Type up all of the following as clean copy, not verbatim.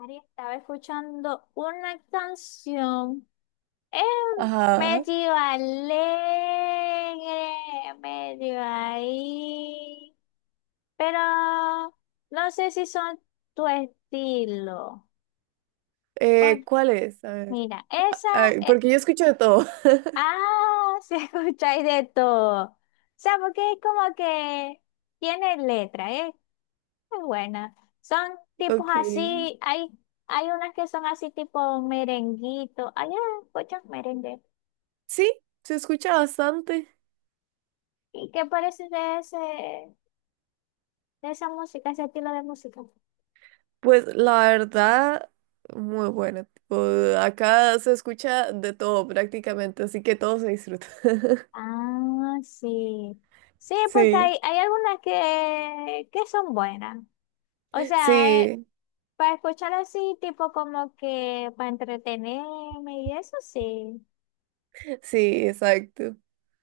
Ari, estaba escuchando una canción eh, Ajá. medio alegre, medio ahí, pero no sé si son tu estilo. Por- ¿Cuál es? A ver. mira, esa, Ay, eh, porque yo escucho de todo. Se escucháis de todo. O sea, porque es como que tiene letra, ¿eh? Es buena. Son tipos Ok. así, hay unas que son así tipo merenguito. Hay muchos merengues. Sí, se escucha bastante. ¿Y qué parece de ese, de esa música, ese estilo de música? Pues la verdad, muy buena. Tipo, acá se escucha de todo prácticamente, así que todo se disfruta. Ah, sí. Sí, porque Sí, hay algunas que son buenas. O sea, sí, para escuchar así, tipo como que para entretenerme y eso sí. sí, exacto.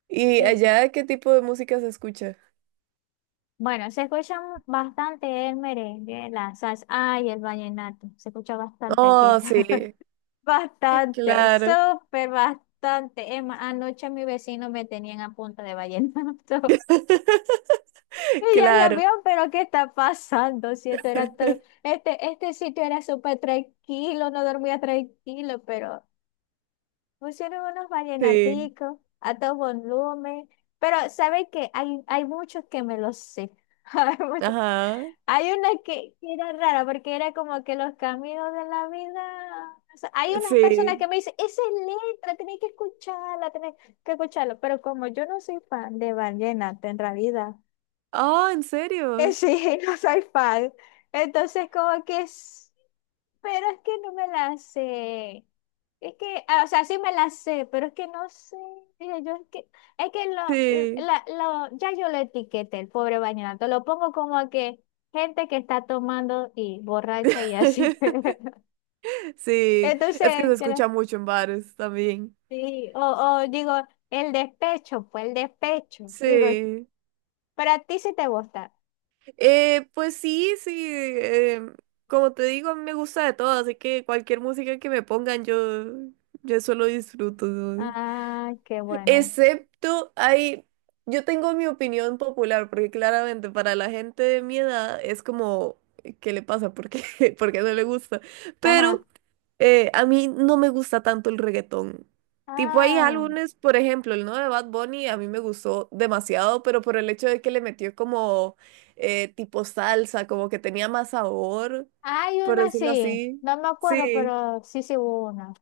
¿Y Sí. allá qué tipo de música se escucha? Bueno, se escucha bastante el merengue, la salsa, ay, el vallenato, se escucha bastante aquí. Oh, sí, Bastante, claro, súper bastante. Emma, anoche mis vecinos me tenían a punta de vallenato. Y ya, Dios claro. mío, pero ¿qué está pasando? Si esto era este, este sitio era súper tranquilo, no dormía tranquilo, pero pusieron unos Sí, vallenaticos a todo volumen. Pero, ¿saben qué? Hay muchos que me los sé. Hay muchos. ajá, Hay una que era rara porque era como que los caminos de la vida. O sea, hay unas personas sí. que me dicen, esa es letra, tenés que escucharla, tenés que escucharla. Pero como yo no soy fan de vallenato en realidad, Oh, ¿en serio? Sí, no soy fan. Entonces, como que es. Pero es que no me la sé. Es que, ah, o sea, sí me la sé, pero es que no sé. Dije yo, es que lo, Sí, la- lo- ya yo lo etiqueté, el pobre vallenato. Lo pongo como que gente que está tomando y borracha y así. sí, Entonces, es que se yo la- escucha mucho en bares también. sí, o digo, el despecho, pues el despecho. Digo, Sí, para ti sí te gusta. Pues sí, sí, em, como te digo, a mí me gusta de todo, así que cualquier música que me pongan, yo solo disfruto, ¿no? Ah, qué bueno. Excepto, hay, yo tengo mi opinión popular, porque claramente para la gente de mi edad es como, ¿qué le pasa? ¿Por qué? ¿Por qué no le gusta? Ajá. Pero... A mí no me gusta tanto el reggaetón. Tipo, hay Ah, álbumes, por ejemplo, el nuevo de Bad Bunny a mí me gustó demasiado, pero por el hecho de que le metió como tipo salsa, como que tenía más sabor, hay por una decirlo sí. así. No me acuerdo, Sí, pero sí, sí hubo una.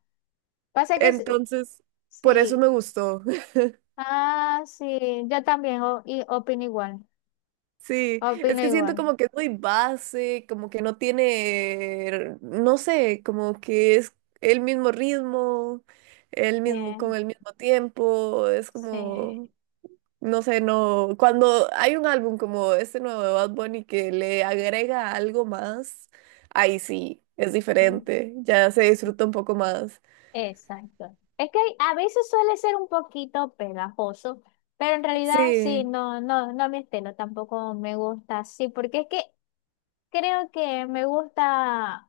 Pasa que s- entonces, por eso sí. me gustó. Ah, sí, yo también y opino igual. Sí, es Opino que igual. siento como que es muy base, como que no tiene, no sé, como que es el mismo ritmo, el mismo, con Bien, el mismo tiempo, es sí. como... No sé, no. Cuando hay un álbum como este nuevo de Bad Bunny que le agrega algo más, ahí sí, es Sí, diferente. Ya se disfruta un poco más. exacto. Es que a veces suele ser un poquito pegajoso, pero en realidad sí, Sí, no, no, no me estilo, tampoco me gusta así, porque es que creo que me gusta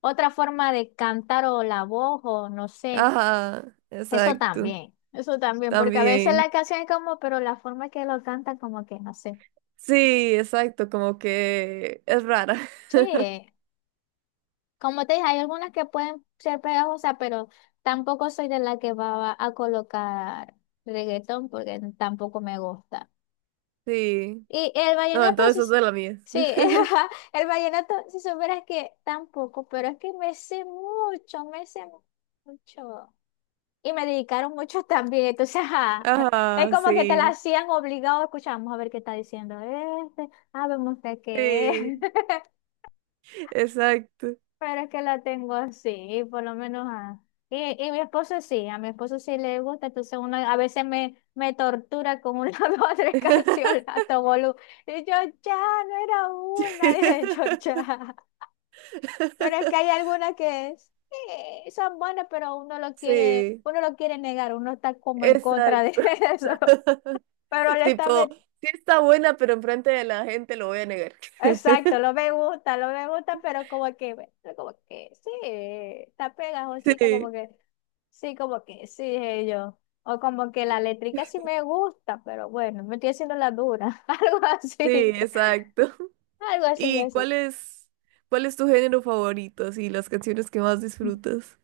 otra forma de cantar o la voz o no sé, ajá, exacto. Eso también, porque a veces la También. canción es como, pero la forma que lo cantan como que no sé. Sí, exacto, como que es rara. Sí, como te dije, hay algunas que pueden ser pegajosas, pero tampoco soy de la que va a colocar reggaetón porque tampoco me gusta. Sí. Y el No, vallenato, entonces es de la mía. sí, ajá, el vallenato, si supieras que tampoco, pero es que me sé mucho, me sé mucho. Y me dedicaron mucho también, entonces, ajá, es Ajá, como que te la sí. hacían obligado, escuchamos a ver qué está diciendo este, ah, vemos de qué es. Sí, exacto. Pero es que la tengo así, y por lo menos a... Y mi esposo sí, a mi esposo sí le gusta, entonces uno a veces me tortura con una o tres canciones a todo volu- Y yo, ya, no era una, dije yo, ya. Pero es que hay algunas que sí, son buenas, pero Sí, uno lo quiere negar, uno está como en contra de exacto. eso. Pero le está, Tipo, met- sí está buena, pero enfrente de la gente lo voy a negar. Exacto, lo me gusta, pero como que, bueno, pero como que sí, está pegajosita, Sí, como que sí, dije yo. O como que la eléctrica sí me gusta, pero bueno, me estoy haciendo la dura, sí, exacto. algo así ¿Y yo sí. Cuál es tu género favorito? Así, las canciones que más disfrutas.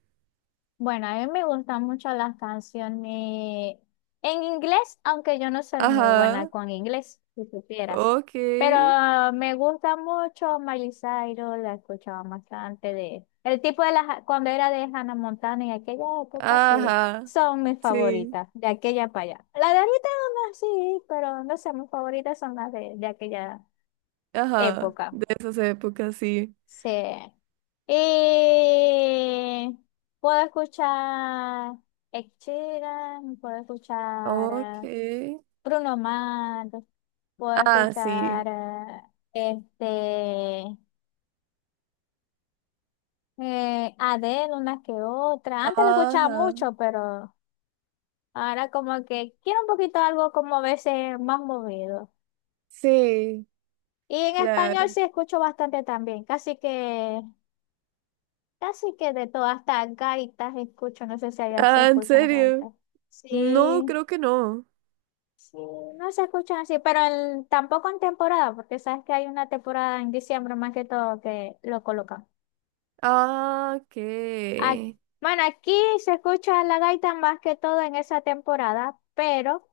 Bueno, a mí me gustan mucho las canciones en inglés, aunque yo no soy muy buena Ajá, con inglés, si supieras. Pero ok, me gusta mucho Miley Cyrus, la escuchaba bastante de... El tipo de las... Cuando era de Hannah Montana en aquella época, sí, ajá, son mis sí, favoritas, de aquella para allá. La de ahorita no, sí, pero no sé, mis favoritas son las de aquella ajá, época. de esas épocas, sí. Sí. Y puedo escuchar Ed Sheeran, puedo escuchar Ok, Bruno Mars, puedo ah, sí, escuchar este Adele una que otra. Antes la escuchaba ajá, mucho, pero ahora como que quiero un poquito algo como a veces más movido. sí, Y en español claro. sí escucho bastante también, casi que casi que de todas, hasta gaitas escucho, no sé si allá se Ah, ¿en escuchan las serio? gaitas. No, Sí, creo que no. no se escuchan así, pero en- tampoco en temporada, porque sabes que hay una temporada en diciembre más que todo que lo colocan. Ah, ok. Ac- bueno, aquí se escucha la gaita más que todo en esa temporada, pero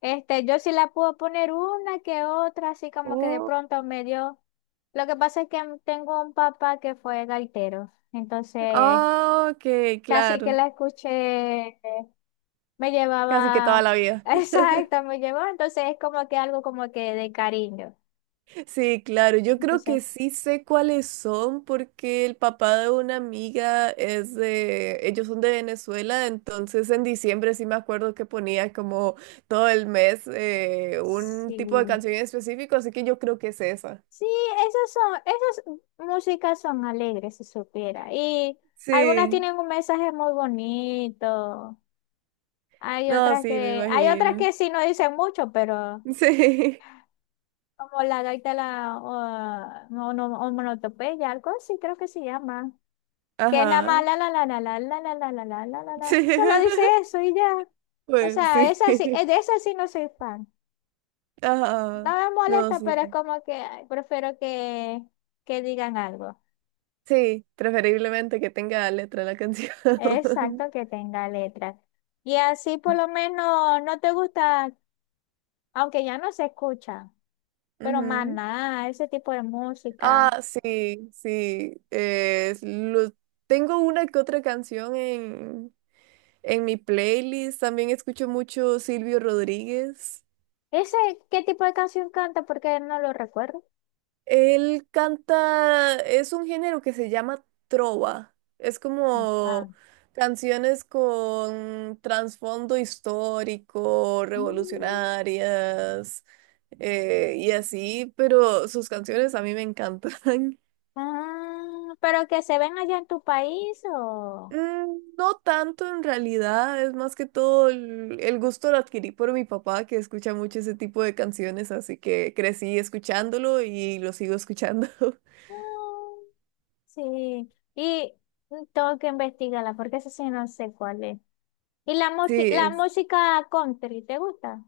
este, yo sí la puedo poner una que otra, así como que de pronto me dio. Lo que pasa es que tengo un papá que fue gaitero, entonces Ah, ok, casi que claro. la escuché. Me Casi que toda llevaba, la vida. exacto, me llevó, entonces es como que algo como que de cariño. Sí, claro. Yo creo Entonces, que sí sé cuáles son porque el papá de una amiga es de... Ellos son de Venezuela, entonces en diciembre sí me acuerdo que ponía como todo el mes un sí, tipo de canción en específico, así que yo creo que es esa. sí, esas son, esas músicas son alegres, si supiera. Y algunas Sí. tienen un mensaje muy bonito. No, sí, me Hay otras imagino. que sí no dicen mucho, pero Sí. como la gaita de la o, o monotopeya, algo así creo que se llama. Que nada más Ajá. la la la la la la la la la la la la Sí. la. Solo dice eso y ya. O Pues sea, sí. esa sí, de esa sí no soy fan. No Ajá. me No, molesta, pero es sí. como que ay, prefiero que digan algo. Sí, preferiblemente que tenga letra la canción. Exacto, que tenga letras. Y así por lo menos no te gusta, aunque ya no se escucha, pero más Ujú. nada, ese tipo de música. Ah, sí, sí. Es lo- tengo una que otra canción en mi playlist. También escucho mucho Silvio Rodríguez. ¿Ese qué tipo de canción canta? Porque no lo recuerdo. Él canta, es un género que se llama trova. Es Ah. como canciones con trasfondo histórico, Mm. revolucionarias y así, pero sus canciones a mí me encantan. Ah, pero que se ven allá en tu país o... Mm, no tanto en realidad, es más que todo el gusto lo adquirí por mi papá que escucha mucho ese tipo de canciones, así que crecí escuchándolo y lo sigo escuchando. Ah, sí, y mm, tengo que investigarla porque eso sí no sé cuál es. ¿Y la, la Sí, música country, te gusta?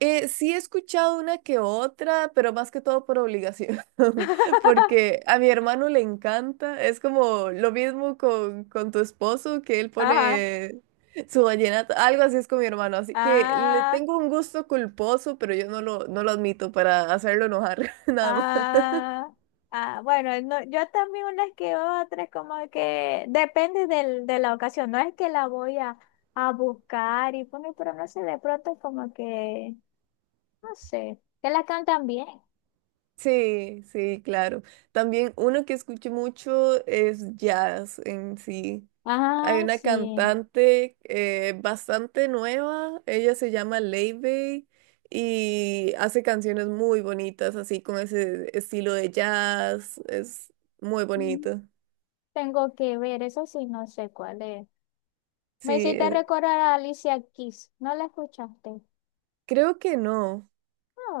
Sí he escuchado una que otra, pero más que todo por obligación, porque a mi hermano le encanta, es como lo mismo con tu esposo, que él Ajá. pone su vallenato, algo así es con mi hermano, así que le Ah, tengo un gusto culposo, pero yo no lo, no lo admito para hacerlo enojar, nada. ah, ah. Bueno, no, yo también unas que otras, como que depende de la ocasión. No es que la voy a buscar y poner, pero no sé, de pronto como que, no sé, que la cantan bien. Sí, sí, claro. También uno que escuché mucho es jazz en sí. Hay Ah, una sí. cantante bastante nueva, ella se llama Leibey y hace canciones muy bonitas, así con ese estilo de jazz, es muy Mm, bonito. tengo que ver, eso sí, no sé cuál es. Me Sí, hiciste recordar a Alicia Keys, ¿no la escuchaste? creo que no.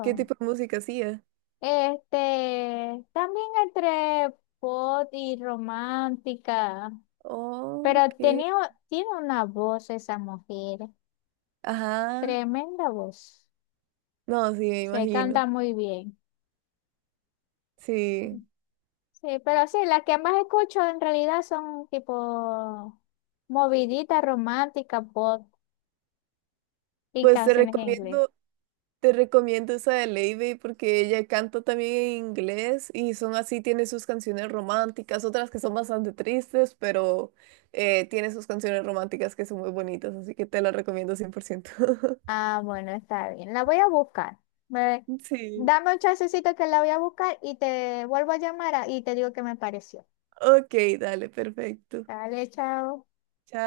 ¿Qué tipo de música hacía? Este, también entre pop y romántica, Oh, pero ok, tenía, tiene una voz esa mujer, ajá. tremenda voz. No, sí, me Se imagino. canta muy bien. Sí, Sí, pero sí, las que más escucho en realidad son tipo movidita romántica, pop y pues te canciones en inglés. recomiendo. Te recomiendo esa de Lady porque ella canta también en inglés y son así, tiene sus canciones románticas, otras que son bastante tristes, pero tiene sus canciones románticas que son muy bonitas, así que te la recomiendo 100%. Ah, bueno, está bien. La voy a buscar. Me- Sí. Dame un chancecito que la voy a buscar y te vuelvo a llamar y te digo qué me pareció. Ok, dale, perfecto. Dale, chao. Chao.